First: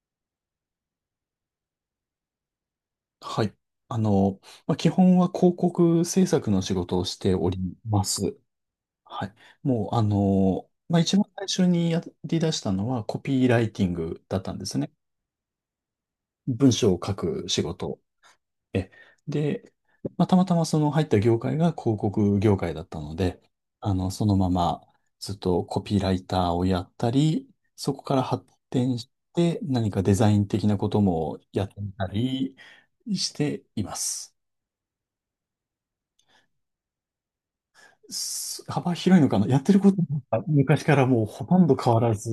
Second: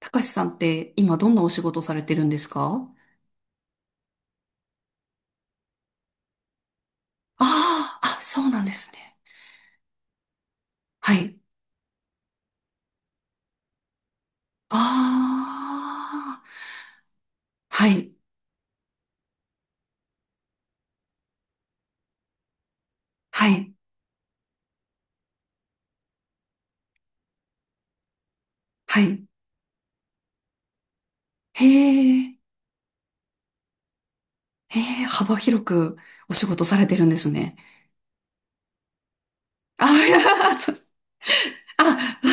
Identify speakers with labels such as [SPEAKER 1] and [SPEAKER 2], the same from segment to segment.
[SPEAKER 1] たかしさんって今どんなお仕事されてるんですか？
[SPEAKER 2] はい。あの、まあ、基本は広告制作の仕事をしており
[SPEAKER 1] あ
[SPEAKER 2] ま
[SPEAKER 1] あー、あ、
[SPEAKER 2] す。
[SPEAKER 1] そうなんですね。
[SPEAKER 2] はい。もう、まあ、
[SPEAKER 1] は
[SPEAKER 2] 一番
[SPEAKER 1] い。
[SPEAKER 2] 最初にやり出したのはコピーライティングだったんです
[SPEAKER 1] あ
[SPEAKER 2] ね。
[SPEAKER 1] あ、
[SPEAKER 2] 文章を書く仕
[SPEAKER 1] は
[SPEAKER 2] 事。
[SPEAKER 1] い、
[SPEAKER 2] え、で、まあ、たまたまその入った業界が広告業界だったので、
[SPEAKER 1] はい、
[SPEAKER 2] そのままずっとコピーライターをやったり、そこから発展
[SPEAKER 1] は
[SPEAKER 2] し
[SPEAKER 1] い。
[SPEAKER 2] て何かデザイン的なことも
[SPEAKER 1] へ
[SPEAKER 2] やってみた
[SPEAKER 1] え、
[SPEAKER 2] りしています。
[SPEAKER 1] へえ、幅広くお仕事されてるんですね。
[SPEAKER 2] 幅広いのかなやってること
[SPEAKER 1] あ、いや、
[SPEAKER 2] は
[SPEAKER 1] そ
[SPEAKER 2] 昔からもうほとんど変わら
[SPEAKER 1] あ、
[SPEAKER 2] ず、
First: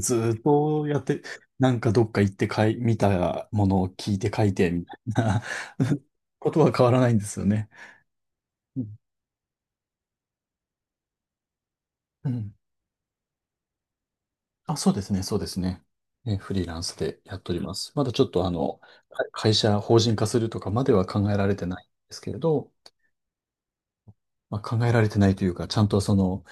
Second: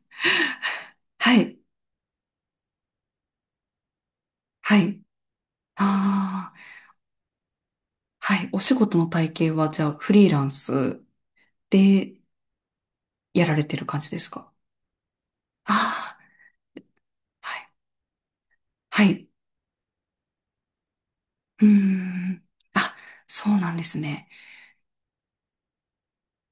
[SPEAKER 2] ずーっとやっ て、
[SPEAKER 1] はい、
[SPEAKER 2] なんかどっか行ってかい、見たものを聞いて書いて、
[SPEAKER 1] は
[SPEAKER 2] みたい
[SPEAKER 1] い。
[SPEAKER 2] な こ
[SPEAKER 1] ああ、
[SPEAKER 2] とは変わらないんですよね。
[SPEAKER 1] はい。お仕
[SPEAKER 2] うん
[SPEAKER 1] 事の体系はじゃあフリーランスで
[SPEAKER 2] うん。
[SPEAKER 1] やられてる感じですか？
[SPEAKER 2] あ、そうですね、そうですね。
[SPEAKER 1] ああー、
[SPEAKER 2] フリーランスでやっ
[SPEAKER 1] は
[SPEAKER 2] ており
[SPEAKER 1] い、
[SPEAKER 2] ます。まだちょっと
[SPEAKER 1] はい。
[SPEAKER 2] 会社法人化するとかまでは考えられて
[SPEAKER 1] うー
[SPEAKER 2] ないんですけれ
[SPEAKER 1] ん。
[SPEAKER 2] ど、
[SPEAKER 1] あ、そうなんですね。
[SPEAKER 2] まあ、考えられてないというか、ちゃんと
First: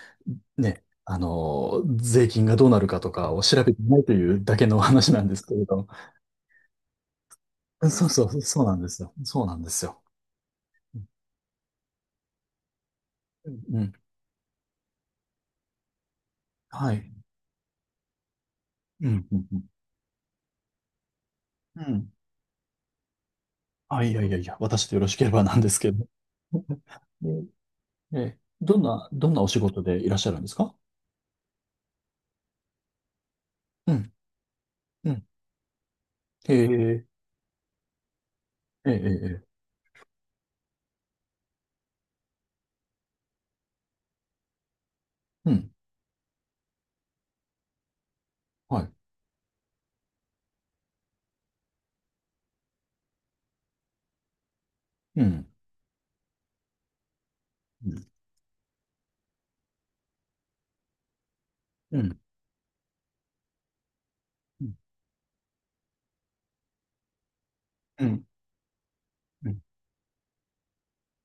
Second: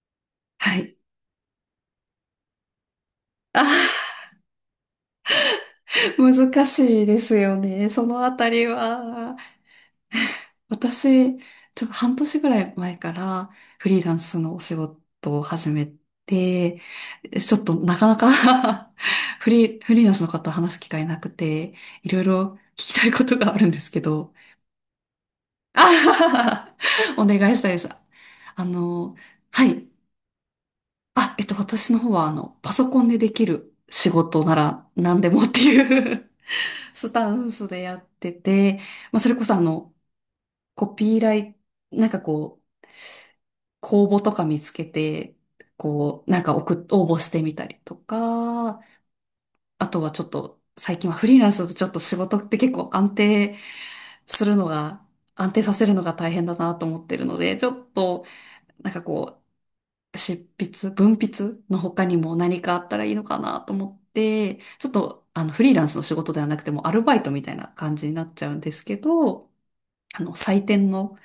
[SPEAKER 1] は
[SPEAKER 2] ね、
[SPEAKER 1] い。
[SPEAKER 2] 税金がどうなるかとかを調べてない
[SPEAKER 1] あ、
[SPEAKER 2] というだけの話なんですけれど。
[SPEAKER 1] 難しいですよ
[SPEAKER 2] そ
[SPEAKER 1] ね、そ
[SPEAKER 2] うそ
[SPEAKER 1] のあ
[SPEAKER 2] う、
[SPEAKER 1] た
[SPEAKER 2] そう
[SPEAKER 1] り
[SPEAKER 2] なんですよ。
[SPEAKER 1] は。
[SPEAKER 2] そうなんですよ。うん。
[SPEAKER 1] 私、ちょっと半年ぐらい前か
[SPEAKER 2] う
[SPEAKER 1] らフ
[SPEAKER 2] ん。
[SPEAKER 1] リーランスのお仕事を始めて、
[SPEAKER 2] はい。
[SPEAKER 1] ちょっとなかなか
[SPEAKER 2] うん。う ん。
[SPEAKER 1] フ
[SPEAKER 2] うん
[SPEAKER 1] リー、フリーランスの方話す機会なくて、
[SPEAKER 2] う
[SPEAKER 1] い
[SPEAKER 2] ん。
[SPEAKER 1] ろいろ聞きたいことがあるんですけ
[SPEAKER 2] あ、いやい
[SPEAKER 1] ど、
[SPEAKER 2] やいや、私でよろしければなんで す
[SPEAKER 1] あ
[SPEAKER 2] けど。
[SPEAKER 1] はは は。お願いしたいです。
[SPEAKER 2] え、
[SPEAKER 1] あ
[SPEAKER 2] どんな、
[SPEAKER 1] の、
[SPEAKER 2] どんなお仕
[SPEAKER 1] は
[SPEAKER 2] 事
[SPEAKER 1] い。
[SPEAKER 2] でいらっしゃるんですか？
[SPEAKER 1] あ、私の方は、あの、パソコンでできる
[SPEAKER 2] う
[SPEAKER 1] 仕
[SPEAKER 2] ん。
[SPEAKER 1] 事なら
[SPEAKER 2] う
[SPEAKER 1] 何
[SPEAKER 2] ん。
[SPEAKER 1] でもっていう
[SPEAKER 2] ええ、
[SPEAKER 1] スタンスでやってて、
[SPEAKER 2] ええ、
[SPEAKER 1] まあ、
[SPEAKER 2] え
[SPEAKER 1] それこそ
[SPEAKER 2] え、
[SPEAKER 1] あの、コピーライ、なんかこう、公募とか見つけて、
[SPEAKER 2] うん。
[SPEAKER 1] こう、なんか送っ、応募してみたりと
[SPEAKER 2] は
[SPEAKER 1] か、
[SPEAKER 2] い。
[SPEAKER 1] あとはちょっと、最近はフリーランスだとちょっと仕事って結構安定するのが、
[SPEAKER 2] うん。
[SPEAKER 1] 安定させるのが大変だなと思ってるので、ちょ
[SPEAKER 2] う
[SPEAKER 1] っ
[SPEAKER 2] ん。
[SPEAKER 1] と、なんかこう、執筆、文筆の
[SPEAKER 2] う
[SPEAKER 1] 他に
[SPEAKER 2] ん。
[SPEAKER 1] も何かあったらいいのかなと思って、ちょっと、あの、フリーランスの仕事ではなくてもアルバイトみたいな感
[SPEAKER 2] う
[SPEAKER 1] じにな
[SPEAKER 2] ん。
[SPEAKER 1] っちゃうんですけ
[SPEAKER 2] う
[SPEAKER 1] ど、
[SPEAKER 2] ん。
[SPEAKER 1] あの、採点の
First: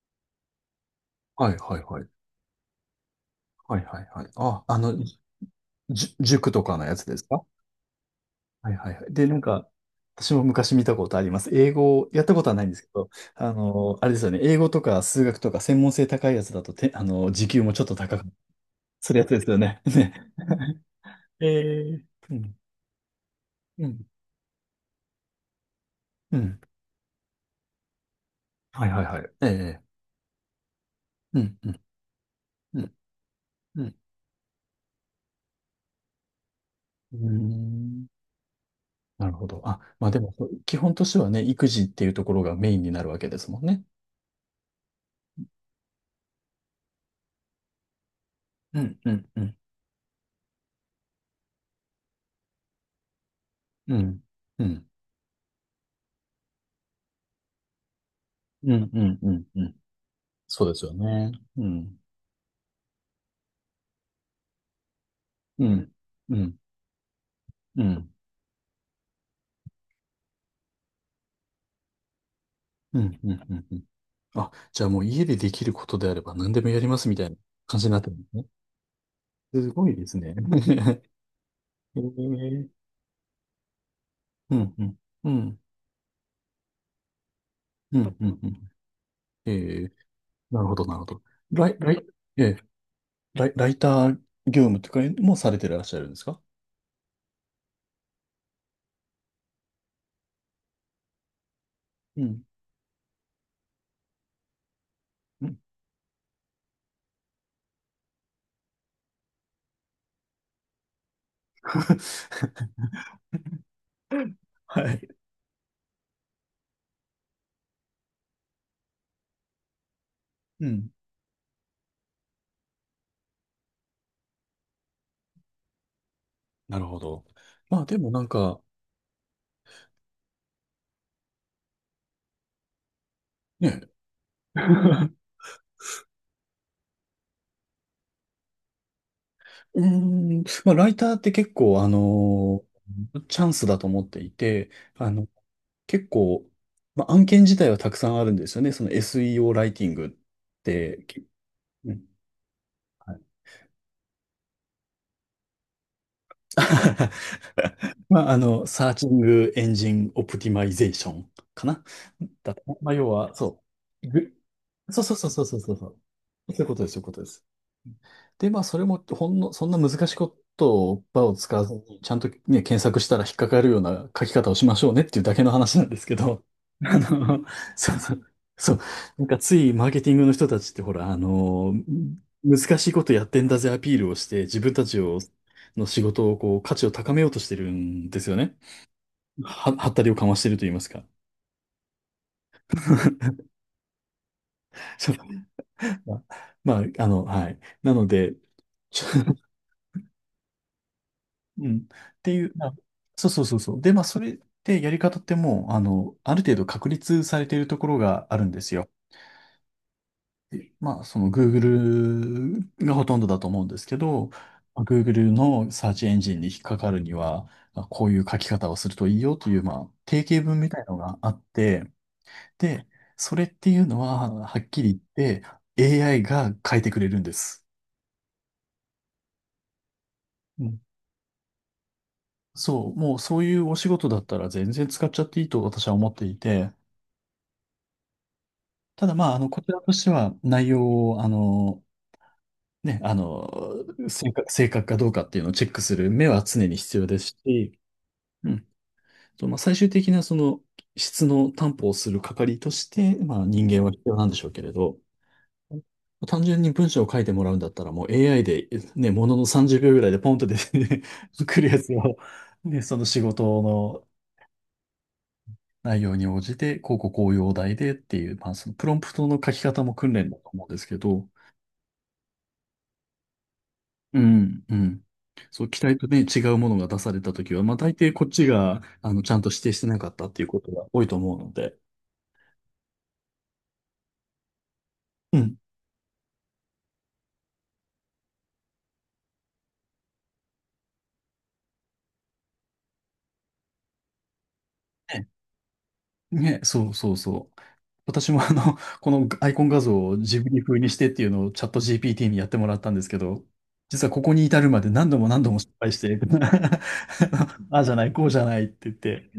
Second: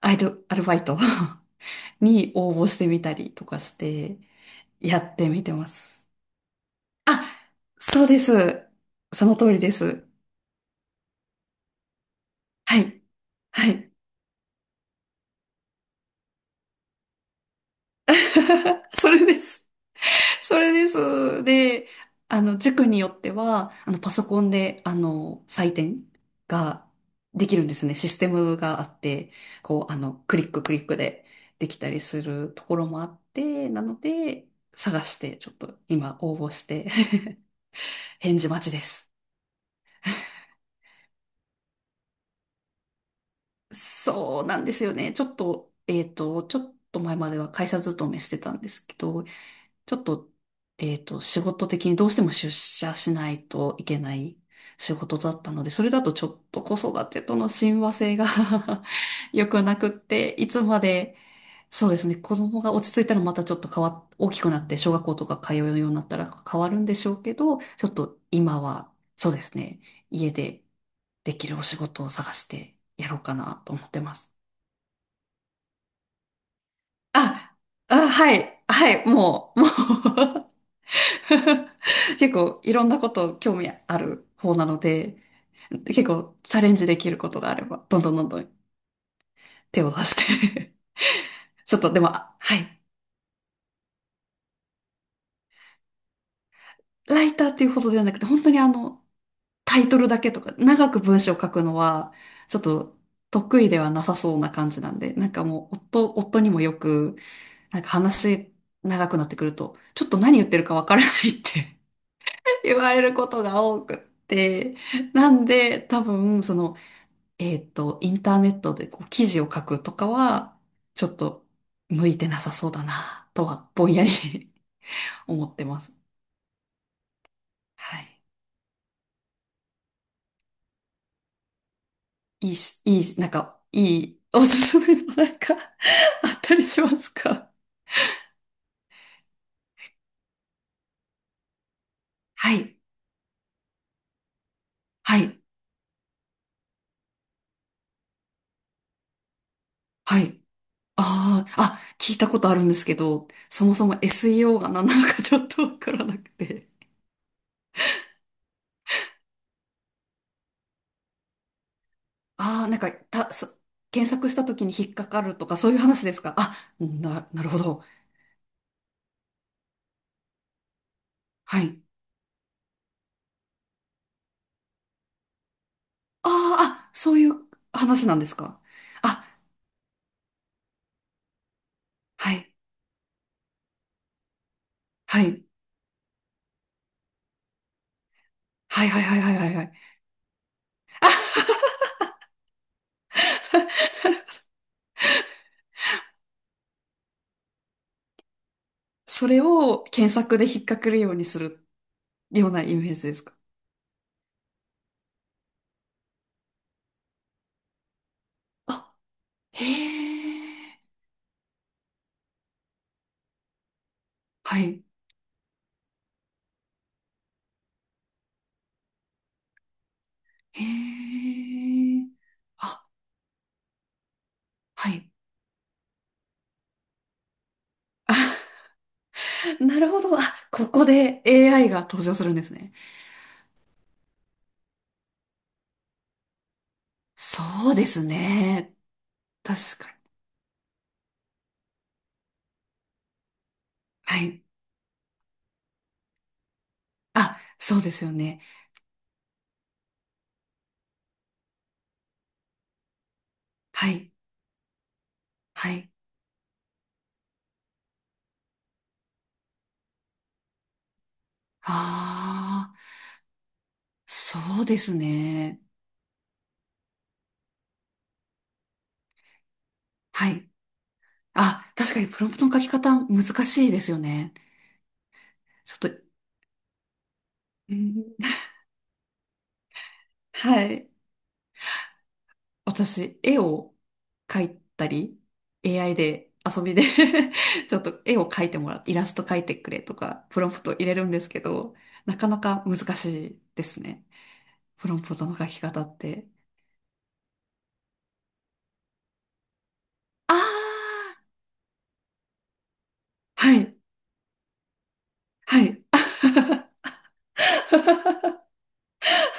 [SPEAKER 1] アルバイト
[SPEAKER 2] はいはいは い。
[SPEAKER 1] に応募してみたりとかし
[SPEAKER 2] はいはい
[SPEAKER 1] て、
[SPEAKER 2] はい。あ、
[SPEAKER 1] やってみてます。
[SPEAKER 2] 塾とかのやつです
[SPEAKER 1] あ、
[SPEAKER 2] か？
[SPEAKER 1] そうです。
[SPEAKER 2] はいはいはい。で、
[SPEAKER 1] そ
[SPEAKER 2] な
[SPEAKER 1] の
[SPEAKER 2] ん
[SPEAKER 1] 通り
[SPEAKER 2] か、
[SPEAKER 1] です。
[SPEAKER 2] 私も昔見たことあります。英語、やったことはないんで
[SPEAKER 1] は
[SPEAKER 2] すけ
[SPEAKER 1] い。
[SPEAKER 2] ど、
[SPEAKER 1] はい。
[SPEAKER 2] あれですよね。英語とか数学とか専門性高いやつだとて、時給もちょっと高く、
[SPEAKER 1] そ
[SPEAKER 2] するや
[SPEAKER 1] れ
[SPEAKER 2] つ
[SPEAKER 1] で
[SPEAKER 2] ですよ
[SPEAKER 1] す。
[SPEAKER 2] ね。ね。
[SPEAKER 1] それです。
[SPEAKER 2] え
[SPEAKER 1] で、
[SPEAKER 2] ー、う
[SPEAKER 1] あの、
[SPEAKER 2] ん、
[SPEAKER 1] 塾によっては、
[SPEAKER 2] う
[SPEAKER 1] あの、
[SPEAKER 2] ん、
[SPEAKER 1] パソコンで、あの、採点
[SPEAKER 2] うん。
[SPEAKER 1] ができるんですね。システムがあ
[SPEAKER 2] はい
[SPEAKER 1] っ
[SPEAKER 2] はいは
[SPEAKER 1] て、
[SPEAKER 2] い。ええ。
[SPEAKER 1] こう、あの、クリッククリックで
[SPEAKER 2] うん、
[SPEAKER 1] で
[SPEAKER 2] う
[SPEAKER 1] き
[SPEAKER 2] ん、
[SPEAKER 1] たりするとこ
[SPEAKER 2] う
[SPEAKER 1] ろ
[SPEAKER 2] ん、
[SPEAKER 1] もあって、
[SPEAKER 2] う
[SPEAKER 1] な
[SPEAKER 2] ん。
[SPEAKER 1] ので、探して、ちょっと今応募して
[SPEAKER 2] うーん。
[SPEAKER 1] 返事待ちです。
[SPEAKER 2] なるほど。あ、まあでも、基本としてはね、育児っていうところがメインになるわけですもんね。
[SPEAKER 1] そうなんですよね。ちょっと、ちょっと前までは会社勤めしてたんで
[SPEAKER 2] う
[SPEAKER 1] すけ
[SPEAKER 2] ん、う
[SPEAKER 1] ど、
[SPEAKER 2] ん、うん、
[SPEAKER 1] ちょっと、仕事的にどうしても出社しないとい
[SPEAKER 2] う
[SPEAKER 1] けな
[SPEAKER 2] ん、
[SPEAKER 1] い
[SPEAKER 2] うん、
[SPEAKER 1] 仕事だったので、それだとちょっと子育てとの親和性が
[SPEAKER 2] うん、うん、う ん。
[SPEAKER 1] 良
[SPEAKER 2] う
[SPEAKER 1] く
[SPEAKER 2] ん。
[SPEAKER 1] なくって、いつ
[SPEAKER 2] そうで
[SPEAKER 1] ま
[SPEAKER 2] すよ
[SPEAKER 1] で、
[SPEAKER 2] ね。う
[SPEAKER 1] そう
[SPEAKER 2] ん。
[SPEAKER 1] ですね、子供が落ち着いたらまたちょっと変わっ、大きくなって小学校とか通う
[SPEAKER 2] う
[SPEAKER 1] よう
[SPEAKER 2] ん。
[SPEAKER 1] になったら
[SPEAKER 2] うん。
[SPEAKER 1] 変わるんでしょうけど、
[SPEAKER 2] う
[SPEAKER 1] ちょっ
[SPEAKER 2] ん。
[SPEAKER 1] と今は、そうですね、家でできるお仕事を探して
[SPEAKER 2] う
[SPEAKER 1] やろ
[SPEAKER 2] ん。
[SPEAKER 1] う
[SPEAKER 2] うん。
[SPEAKER 1] か
[SPEAKER 2] う
[SPEAKER 1] な
[SPEAKER 2] ん
[SPEAKER 1] と
[SPEAKER 2] う
[SPEAKER 1] 思
[SPEAKER 2] ん。
[SPEAKER 1] ってます。
[SPEAKER 2] あ、じゃあもう家でできることであれば何でもやりますみたいな
[SPEAKER 1] あ、
[SPEAKER 2] 感じになって
[SPEAKER 1] あ、
[SPEAKER 2] るんで
[SPEAKER 1] は
[SPEAKER 2] すね。
[SPEAKER 1] い、はい、もう、も
[SPEAKER 2] す
[SPEAKER 1] う。
[SPEAKER 2] ごいですね。え
[SPEAKER 1] 結構
[SPEAKER 2] ー、
[SPEAKER 1] いろんなこと興味ある方
[SPEAKER 2] う
[SPEAKER 1] な
[SPEAKER 2] ん。
[SPEAKER 1] の
[SPEAKER 2] うん。
[SPEAKER 1] で、
[SPEAKER 2] うん。
[SPEAKER 1] 結構チャレンジできることがあれば、ど
[SPEAKER 2] う
[SPEAKER 1] んどん
[SPEAKER 2] ん。
[SPEAKER 1] ど
[SPEAKER 2] う
[SPEAKER 1] ん
[SPEAKER 2] ん。
[SPEAKER 1] ど
[SPEAKER 2] う
[SPEAKER 1] ん
[SPEAKER 2] ん。え
[SPEAKER 1] 手
[SPEAKER 2] ー、
[SPEAKER 1] を出し
[SPEAKER 2] なる
[SPEAKER 1] て
[SPEAKER 2] ほど、なるほど。ラ
[SPEAKER 1] ち
[SPEAKER 2] イ、
[SPEAKER 1] ょっと
[SPEAKER 2] ラ
[SPEAKER 1] で
[SPEAKER 2] イ、
[SPEAKER 1] も、あ
[SPEAKER 2] え
[SPEAKER 1] は
[SPEAKER 2] ー
[SPEAKER 1] い。
[SPEAKER 2] ライター業務とかもされてらっしゃるんですか？
[SPEAKER 1] ライターっていうほどではなくて、本当にあの、タイトルだけとか、長く文章を書くのは、
[SPEAKER 2] うん。
[SPEAKER 1] ちょっと得意ではなさそうな感じなんで、なんか
[SPEAKER 2] うん
[SPEAKER 1] もう、夫にもよく、なんか話長くなってくると、ちょっと何言ってるかわからないって 言われることが多くって、
[SPEAKER 2] はい。
[SPEAKER 1] なんで多分その、インターネットでこう記事を書くとかは、
[SPEAKER 2] うん。
[SPEAKER 1] ちょっと向いてなさそうだな、とはぼんやり 思ってます。
[SPEAKER 2] なるほど。まあで
[SPEAKER 1] は
[SPEAKER 2] もな
[SPEAKER 1] い。
[SPEAKER 2] んか、
[SPEAKER 1] いいし、いい、なんか、
[SPEAKER 2] ね。
[SPEAKER 1] いいおすすめの なんか あったりしますか？
[SPEAKER 2] うーん、まあ、ライターって結構、
[SPEAKER 1] はい。
[SPEAKER 2] チャンスだと思っていて、あ
[SPEAKER 1] は
[SPEAKER 2] の、
[SPEAKER 1] い。
[SPEAKER 2] 結構、まあ、案件自体はたくさんあるんですよね。その SEO ライティングっ
[SPEAKER 1] はい。
[SPEAKER 2] て。
[SPEAKER 1] ああ、あ、
[SPEAKER 2] うん。
[SPEAKER 1] 聞いたことあるんですけど、そもそも SEO が何なのかちょっとわからなくて。
[SPEAKER 2] まあ、サーチングエンジンオプティマイゼーションかな。だった
[SPEAKER 1] ああ、なん
[SPEAKER 2] ま
[SPEAKER 1] か、
[SPEAKER 2] あ、要
[SPEAKER 1] た、
[SPEAKER 2] は、
[SPEAKER 1] そ、
[SPEAKER 2] そう。
[SPEAKER 1] 検索した時に引っ
[SPEAKER 2] そう
[SPEAKER 1] か
[SPEAKER 2] そう
[SPEAKER 1] か
[SPEAKER 2] そう
[SPEAKER 1] る
[SPEAKER 2] そう
[SPEAKER 1] と
[SPEAKER 2] そ
[SPEAKER 1] か
[SPEAKER 2] う
[SPEAKER 1] そう
[SPEAKER 2] そ
[SPEAKER 1] い
[SPEAKER 2] う。
[SPEAKER 1] う
[SPEAKER 2] そ
[SPEAKER 1] 話ですか？
[SPEAKER 2] う
[SPEAKER 1] あ、
[SPEAKER 2] いうことです、そういうことで
[SPEAKER 1] な、な
[SPEAKER 2] す。
[SPEAKER 1] るほど。
[SPEAKER 2] で、まあ、それも、ほんの、そんな難しいことを、場を使
[SPEAKER 1] は
[SPEAKER 2] わず
[SPEAKER 1] い。
[SPEAKER 2] に、ちゃんとね、検索したら引っかかるような書き方をしましょうねっていうだけの話なんですけ
[SPEAKER 1] あ
[SPEAKER 2] ど、
[SPEAKER 1] あ、あ、
[SPEAKER 2] あ
[SPEAKER 1] そういう
[SPEAKER 2] の、そう
[SPEAKER 1] 話
[SPEAKER 2] そ
[SPEAKER 1] なん
[SPEAKER 2] う、
[SPEAKER 1] ですか？
[SPEAKER 2] そう、な
[SPEAKER 1] あ、
[SPEAKER 2] んかついマーケティングの人たちって、ほら、
[SPEAKER 1] はい。
[SPEAKER 2] 難しいことやってんだぜアピールをして、自分たちを
[SPEAKER 1] はい。
[SPEAKER 2] の仕事をこう価値を高めようとしてるんですよね。
[SPEAKER 1] はいはいはいはいはいはい。
[SPEAKER 2] はったりをかましてると言いますか。
[SPEAKER 1] あ、
[SPEAKER 2] そうまあ、まあはい。なので、ちょ
[SPEAKER 1] それを検索で引っかけるようにす
[SPEAKER 2] う
[SPEAKER 1] る
[SPEAKER 2] ん。ってい
[SPEAKER 1] よう
[SPEAKER 2] う、
[SPEAKER 1] な
[SPEAKER 2] ま
[SPEAKER 1] イ
[SPEAKER 2] あ、
[SPEAKER 1] メージです
[SPEAKER 2] そう
[SPEAKER 1] か？
[SPEAKER 2] そうそうそう。で、まあ、それってやり方ってもう、ある程度確立されているところがあるんですよ。
[SPEAKER 1] あ、へ
[SPEAKER 2] で
[SPEAKER 1] え。
[SPEAKER 2] まあ、その Google がほとんどだと思うんですけど、
[SPEAKER 1] は
[SPEAKER 2] まあ
[SPEAKER 1] い。
[SPEAKER 2] Google のサーチエンジンに引っかかるには、まあこういう書き方をするといいよという、まあ、定型文
[SPEAKER 1] へ
[SPEAKER 2] みたいのがあって、
[SPEAKER 1] え。あ、
[SPEAKER 2] で、それっていうのは、はっき
[SPEAKER 1] は
[SPEAKER 2] り
[SPEAKER 1] い。
[SPEAKER 2] 言って AI が変えてくれるんです。
[SPEAKER 1] なるほど。あ、
[SPEAKER 2] う
[SPEAKER 1] こ
[SPEAKER 2] ん。
[SPEAKER 1] こで AI が登場するんですね。
[SPEAKER 2] そう、もうそういうお仕事だったら全然使っちゃっていいと私は思っていて、
[SPEAKER 1] そうですね。
[SPEAKER 2] ただまあ、こち
[SPEAKER 1] 確
[SPEAKER 2] らと
[SPEAKER 1] かに。
[SPEAKER 2] しては内容を、ね、
[SPEAKER 1] は
[SPEAKER 2] 正
[SPEAKER 1] い。
[SPEAKER 2] 確、正確かどうかっていうのをチェックする目は常に必要です
[SPEAKER 1] あ、そ
[SPEAKER 2] し、
[SPEAKER 1] うですよね。
[SPEAKER 2] うん。そうまあ、最終的なその質の担保をする係として、まあ人間
[SPEAKER 1] は
[SPEAKER 2] は必
[SPEAKER 1] い。
[SPEAKER 2] 要なんでしょうけれど、
[SPEAKER 1] はい。
[SPEAKER 2] 単純に文章を書いてもらうんだったら、もう AI で、ね、ものの30秒ぐらいでポンと出て、ね、来るやつを、
[SPEAKER 1] ああ、
[SPEAKER 2] ね、その仕事の
[SPEAKER 1] そうですね。
[SPEAKER 2] 内容に応じて、こうこうこういうお題でっていう、まあ、そのプロンプトの書き方も訓練
[SPEAKER 1] は
[SPEAKER 2] だと
[SPEAKER 1] い。
[SPEAKER 2] 思うんですけど、
[SPEAKER 1] あ、確かにプロンプトの書き方難しいですよ
[SPEAKER 2] う
[SPEAKER 1] ね。
[SPEAKER 2] ん、うん。そう、
[SPEAKER 1] ち
[SPEAKER 2] 期
[SPEAKER 1] ょっ
[SPEAKER 2] 待
[SPEAKER 1] と、
[SPEAKER 2] とね、違うものが出されたときは、
[SPEAKER 1] う
[SPEAKER 2] まあ、大抵
[SPEAKER 1] ん、
[SPEAKER 2] こっちが、ちゃんと指定してなかったっていうこ
[SPEAKER 1] は
[SPEAKER 2] とが
[SPEAKER 1] い。
[SPEAKER 2] 多いと思うので、
[SPEAKER 1] 私、絵を描いたり、
[SPEAKER 2] うん。
[SPEAKER 1] AI で遊びで ちょっと絵を描いてもらって、イラスト描いてくれとか、プロンプト入れるんですけど、なかなか難しいですね、プロンプト
[SPEAKER 2] ね
[SPEAKER 1] の書き方って。
[SPEAKER 2] ね、そうそうそう。私もこのアイコン画像をジ
[SPEAKER 1] あ
[SPEAKER 2] ブリ風にし
[SPEAKER 1] あ、
[SPEAKER 2] てっていうのをチャット GPT にやってもらったんですけど、
[SPEAKER 1] はい、
[SPEAKER 2] 実はここに至るまで何度も何度も
[SPEAKER 1] は
[SPEAKER 2] 失
[SPEAKER 1] い。
[SPEAKER 2] 敗して、ああじゃない、こう じゃないって言って、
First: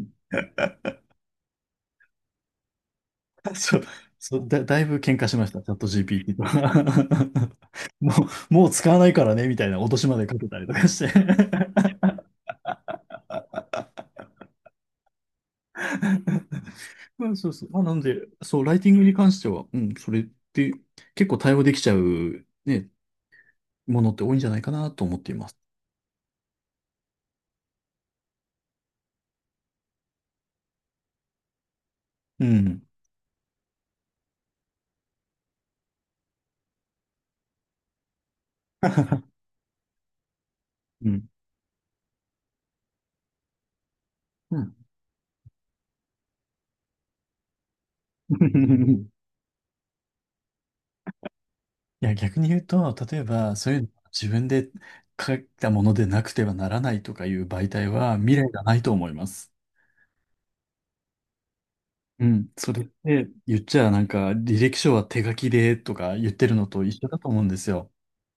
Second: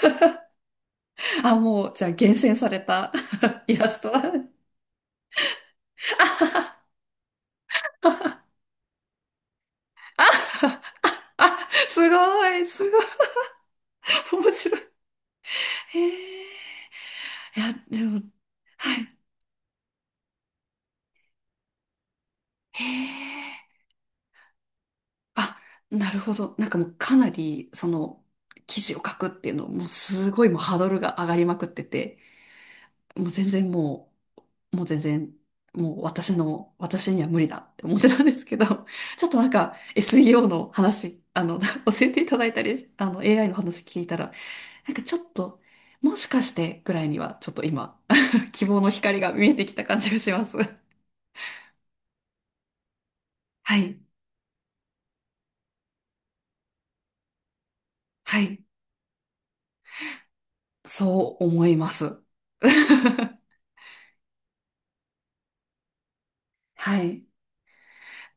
[SPEAKER 1] あ、もう、じゃあ厳選された イ
[SPEAKER 2] そう、
[SPEAKER 1] ラストだ。
[SPEAKER 2] そうだ、だいぶ喧嘩しました、チャット
[SPEAKER 1] あ、
[SPEAKER 2] GPT と。も う、もう使わないからね、みたいな脅しまでかけたりとかし
[SPEAKER 1] あ、
[SPEAKER 2] て。
[SPEAKER 1] すごい、すごい、面白い。へえ。
[SPEAKER 2] まあ、そう
[SPEAKER 1] い
[SPEAKER 2] そう。
[SPEAKER 1] や、
[SPEAKER 2] まあ、な
[SPEAKER 1] で
[SPEAKER 2] ん
[SPEAKER 1] も、
[SPEAKER 2] で、そう、ライティン
[SPEAKER 1] は
[SPEAKER 2] グ
[SPEAKER 1] い。
[SPEAKER 2] に関しては、うん、それって結構対応できちゃう、
[SPEAKER 1] へ
[SPEAKER 2] ね、
[SPEAKER 1] え。
[SPEAKER 2] ものって多いんじゃないかなと思っています。
[SPEAKER 1] あ、なるほど。なんかもうかなり、その、記事を書くっていうの、もうすごいもうハードルが上がりまくってて、
[SPEAKER 2] うん。
[SPEAKER 1] もう全然もう、もう全然、もう私の、私には無理だって思ってたんですけど、ちょっ となんか SEO の
[SPEAKER 2] う
[SPEAKER 1] 話、
[SPEAKER 2] ん。
[SPEAKER 1] あの、教えていただいたり、あの、AI の話聞いたら、
[SPEAKER 2] うん。
[SPEAKER 1] なんかちょっと、もしかしてぐらいには、ちょっと今、希望の光 が見えてきた感じがします。
[SPEAKER 2] いや、逆に言うと、例えば、そう
[SPEAKER 1] は
[SPEAKER 2] いうの
[SPEAKER 1] い、
[SPEAKER 2] 自分で書いたものでなくてはならないとかいう媒体は未
[SPEAKER 1] は
[SPEAKER 2] 来が
[SPEAKER 1] い、
[SPEAKER 2] ないと思います。
[SPEAKER 1] そう思います。
[SPEAKER 2] うん。それって 言っちゃなんか、履歴書は手書きでとか言ってるのと
[SPEAKER 1] は
[SPEAKER 2] 一緒だ
[SPEAKER 1] い。
[SPEAKER 2] と思うんですよ。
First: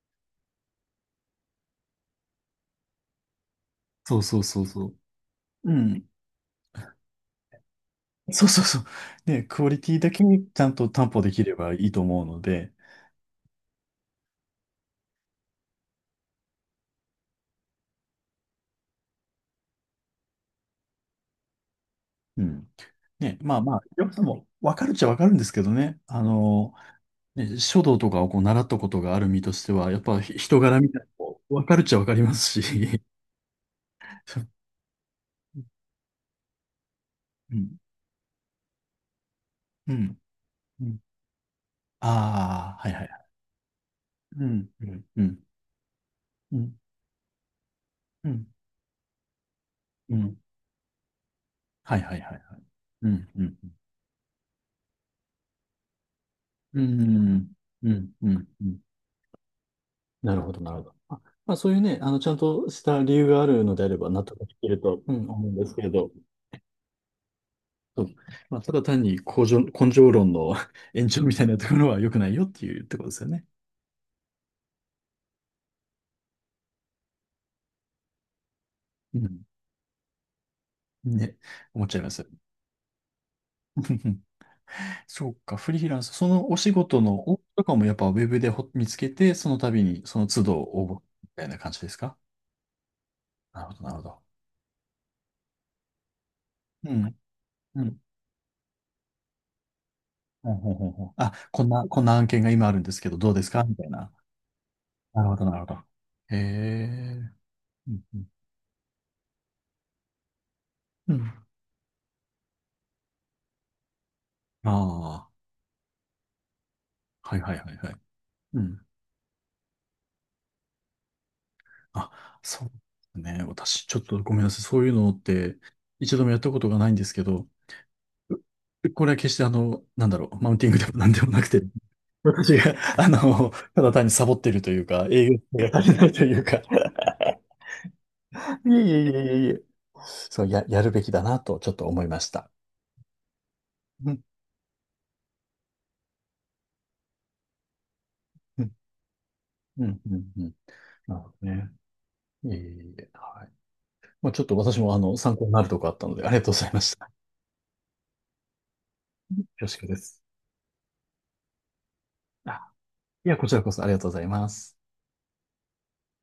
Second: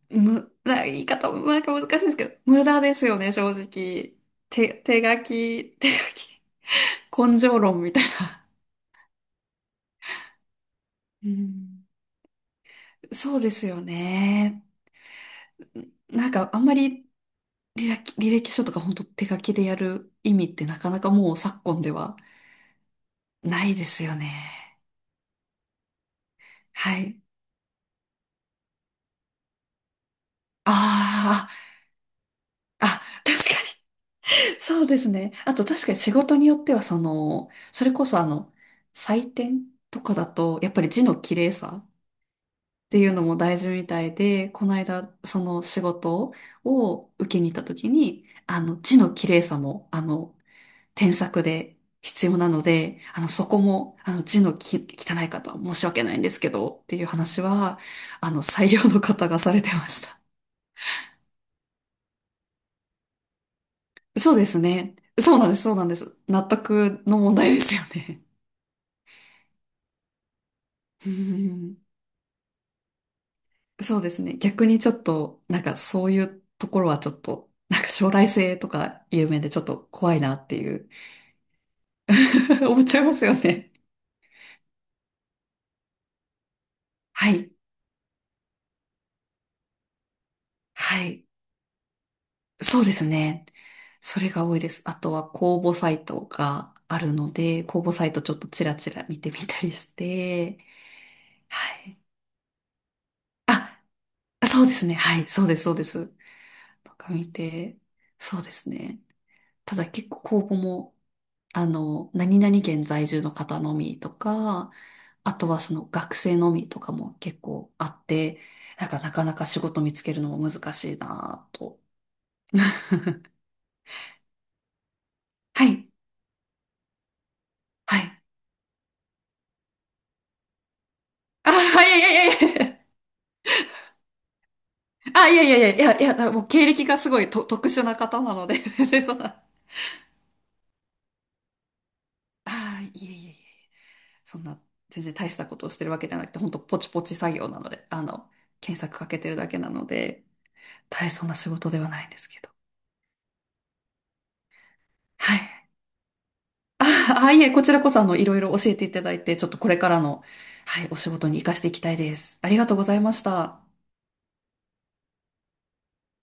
[SPEAKER 1] む、な、言い方もなんか難しいんですけど、無駄ですよね、正直。
[SPEAKER 2] そうそうそう
[SPEAKER 1] 手、
[SPEAKER 2] そう。
[SPEAKER 1] 手書き、
[SPEAKER 2] う
[SPEAKER 1] 手
[SPEAKER 2] ん。
[SPEAKER 1] 書き。根性論みたいな。
[SPEAKER 2] そうそうそう。ね、クオリティだけにちゃんと担保
[SPEAKER 1] う
[SPEAKER 2] できれば
[SPEAKER 1] ん。
[SPEAKER 2] いいと思うので、
[SPEAKER 1] そうですよね。なんかあんまり履歴書とか本当手書きでやる意味ってなかなかもう昨今では
[SPEAKER 2] うん。ね、まあ
[SPEAKER 1] ない
[SPEAKER 2] まあ、
[SPEAKER 1] です
[SPEAKER 2] 良
[SPEAKER 1] よ
[SPEAKER 2] さ
[SPEAKER 1] ね。
[SPEAKER 2] もわかるっちゃわかるんですけどね。
[SPEAKER 1] はい。
[SPEAKER 2] ね、書道とかをこう習ったことがある身としては、やっぱ人柄みたいなのも
[SPEAKER 1] あ
[SPEAKER 2] わかるっちゃわかります
[SPEAKER 1] あ、
[SPEAKER 2] し。
[SPEAKER 1] あ、確か
[SPEAKER 2] そう。
[SPEAKER 1] に。そうですね。あと確かに仕事によってはその、
[SPEAKER 2] うん。
[SPEAKER 1] それこそあの、採点
[SPEAKER 2] う
[SPEAKER 1] とか
[SPEAKER 2] ん。
[SPEAKER 1] だと、やっぱ
[SPEAKER 2] う
[SPEAKER 1] り
[SPEAKER 2] ん。
[SPEAKER 1] 字の綺麗さ
[SPEAKER 2] ああ、
[SPEAKER 1] っ
[SPEAKER 2] はい
[SPEAKER 1] て
[SPEAKER 2] はいは
[SPEAKER 1] いうの
[SPEAKER 2] い。
[SPEAKER 1] も大事みたい
[SPEAKER 2] う
[SPEAKER 1] で、こ
[SPEAKER 2] ん。
[SPEAKER 1] の
[SPEAKER 2] うん。
[SPEAKER 1] 間、
[SPEAKER 2] うん。
[SPEAKER 1] その仕事
[SPEAKER 2] うん。
[SPEAKER 1] を受けに行った時に、
[SPEAKER 2] うん。
[SPEAKER 1] あの、字の綺麗さも、あ
[SPEAKER 2] う
[SPEAKER 1] の、
[SPEAKER 2] ん。
[SPEAKER 1] 添削で
[SPEAKER 2] はいはい
[SPEAKER 1] 必
[SPEAKER 2] はいは
[SPEAKER 1] 要
[SPEAKER 2] い。
[SPEAKER 1] なので、
[SPEAKER 2] う
[SPEAKER 1] あの、
[SPEAKER 2] ん。う
[SPEAKER 1] そ
[SPEAKER 2] ん。
[SPEAKER 1] こも、あの、字のき汚い方は申し訳ないんですけど、
[SPEAKER 2] う
[SPEAKER 1] っていう話
[SPEAKER 2] ん。
[SPEAKER 1] は、
[SPEAKER 2] うん。う
[SPEAKER 1] あの、
[SPEAKER 2] ん。う
[SPEAKER 1] 採
[SPEAKER 2] ん。
[SPEAKER 1] 用の方がされてました。
[SPEAKER 2] なるほど、なるほど。あ、まあそういうね、ちゃんとした理由があるのであれば納
[SPEAKER 1] そ
[SPEAKER 2] 得
[SPEAKER 1] うで
[SPEAKER 2] で
[SPEAKER 1] す
[SPEAKER 2] きる
[SPEAKER 1] ね。
[SPEAKER 2] と、うん、
[SPEAKER 1] そう
[SPEAKER 2] 思
[SPEAKER 1] なん
[SPEAKER 2] うん
[SPEAKER 1] です、
[SPEAKER 2] で
[SPEAKER 1] そ
[SPEAKER 2] す
[SPEAKER 1] う
[SPEAKER 2] け
[SPEAKER 1] なん
[SPEAKER 2] れ
[SPEAKER 1] で
[SPEAKER 2] ど、
[SPEAKER 1] す。納得の問題ですよ
[SPEAKER 2] そう
[SPEAKER 1] ね。
[SPEAKER 2] まあ、ただ単に根性、根性論の 延
[SPEAKER 1] う
[SPEAKER 2] 長みたいなとこ
[SPEAKER 1] ん、
[SPEAKER 2] ろは良くないよっていうところですよね。
[SPEAKER 1] そうですね。逆にちょっと、なんかそういうところはちょっと、なんか将来性とか
[SPEAKER 2] う
[SPEAKER 1] 有名
[SPEAKER 2] ん。
[SPEAKER 1] でちょっと怖いなっていう
[SPEAKER 2] ね、思っちゃいます。
[SPEAKER 1] 思っちゃいますよね。
[SPEAKER 2] そうか、フリーランス、そのお仕事の
[SPEAKER 1] は
[SPEAKER 2] 応募
[SPEAKER 1] い。
[SPEAKER 2] とかもやっぱウェブで見つけて、その度にその都度応
[SPEAKER 1] は
[SPEAKER 2] 募
[SPEAKER 1] い。
[SPEAKER 2] みたいな感じですか？
[SPEAKER 1] そうですね。
[SPEAKER 2] なるほど、なるほ
[SPEAKER 1] そ
[SPEAKER 2] ど。
[SPEAKER 1] れが多いです。あとは公募サイトが
[SPEAKER 2] う
[SPEAKER 1] ある
[SPEAKER 2] ん、
[SPEAKER 1] ので、
[SPEAKER 2] う
[SPEAKER 1] 公募
[SPEAKER 2] ん。
[SPEAKER 1] サイトちょっとちらちら見てみたりし
[SPEAKER 2] ほん
[SPEAKER 1] て、
[SPEAKER 2] ほんほんほん。あ、こん
[SPEAKER 1] は
[SPEAKER 2] な、
[SPEAKER 1] い。
[SPEAKER 2] こんな案件が今あるんですけど、どうですかみ
[SPEAKER 1] あ、
[SPEAKER 2] たいな。
[SPEAKER 1] そうですね。は
[SPEAKER 2] な
[SPEAKER 1] い。
[SPEAKER 2] るほ
[SPEAKER 1] そ
[SPEAKER 2] ど、
[SPEAKER 1] う
[SPEAKER 2] な
[SPEAKER 1] で
[SPEAKER 2] る
[SPEAKER 1] す、
[SPEAKER 2] ほ
[SPEAKER 1] そう
[SPEAKER 2] ど。
[SPEAKER 1] です。
[SPEAKER 2] へえ。
[SPEAKER 1] とか見て、
[SPEAKER 2] うん、うん。
[SPEAKER 1] そうですね。ただ結構公募も、
[SPEAKER 2] うん。
[SPEAKER 1] あの、何々県在住の方のみとか、あ
[SPEAKER 2] あ
[SPEAKER 1] とはその学生のみとかも
[SPEAKER 2] あ、は
[SPEAKER 1] 結
[SPEAKER 2] いはいは
[SPEAKER 1] 構
[SPEAKER 2] い
[SPEAKER 1] あ
[SPEAKER 2] はい。
[SPEAKER 1] って、
[SPEAKER 2] うん。
[SPEAKER 1] なんかなかなか仕事見つけるのも難しいなぁと。
[SPEAKER 2] あ、そうですね。私、ちょっとごめんなさい。そういうのって、
[SPEAKER 1] はい
[SPEAKER 2] 一度もやったことがないんですけど、
[SPEAKER 1] はい。
[SPEAKER 2] これは決してなんだろう、マウンティングでもなんでもなく
[SPEAKER 1] あ、
[SPEAKER 2] て、
[SPEAKER 1] いやいやい
[SPEAKER 2] 私
[SPEAKER 1] やい
[SPEAKER 2] が、
[SPEAKER 1] や。
[SPEAKER 2] ただ単にサボってるというか、
[SPEAKER 1] あ、
[SPEAKER 2] 営
[SPEAKER 1] い
[SPEAKER 2] 業
[SPEAKER 1] やいやい
[SPEAKER 2] 性
[SPEAKER 1] や
[SPEAKER 2] が
[SPEAKER 1] い
[SPEAKER 2] 足り
[SPEAKER 1] や、い
[SPEAKER 2] ないと
[SPEAKER 1] や、
[SPEAKER 2] い
[SPEAKER 1] も
[SPEAKER 2] う
[SPEAKER 1] う
[SPEAKER 2] か、
[SPEAKER 1] 経歴がすごいと特殊な方なので
[SPEAKER 2] いえい
[SPEAKER 1] で、
[SPEAKER 2] えいえ
[SPEAKER 1] そんな、
[SPEAKER 2] いえいえ、そう、やるべきだなとちょっと思いました。
[SPEAKER 1] あ、いやいやいやいや、
[SPEAKER 2] うん、
[SPEAKER 1] そんな、全然大したことをしてるわけじゃなくて、ほんとポチポチ作業なので、あの、
[SPEAKER 2] うん、
[SPEAKER 1] 検索かけてるだけな
[SPEAKER 2] う
[SPEAKER 1] の
[SPEAKER 2] ん、う
[SPEAKER 1] で、
[SPEAKER 2] んうん。
[SPEAKER 1] 大
[SPEAKER 2] なる
[SPEAKER 1] 層
[SPEAKER 2] ほ
[SPEAKER 1] な
[SPEAKER 2] ど
[SPEAKER 1] 仕
[SPEAKER 2] ね。
[SPEAKER 1] 事ではないんですけ
[SPEAKER 2] い
[SPEAKER 1] ど。
[SPEAKER 2] えいえいえ、はい。まあ、ちょっと私も参
[SPEAKER 1] はい。
[SPEAKER 2] 考になるとこあったので、ありがとうございました。
[SPEAKER 1] あ、あ、いえ、こちらこそ、あの、いろいろ教えていただいて、ちょっと
[SPEAKER 2] 恐
[SPEAKER 1] これ
[SPEAKER 2] 縮
[SPEAKER 1] か
[SPEAKER 2] で
[SPEAKER 1] ら
[SPEAKER 2] す。
[SPEAKER 1] の、はい、お仕事に活かしていきたいです。ありが
[SPEAKER 2] あ、
[SPEAKER 1] とうございまし
[SPEAKER 2] いや、こち
[SPEAKER 1] た。
[SPEAKER 2] らこそありがとうございます。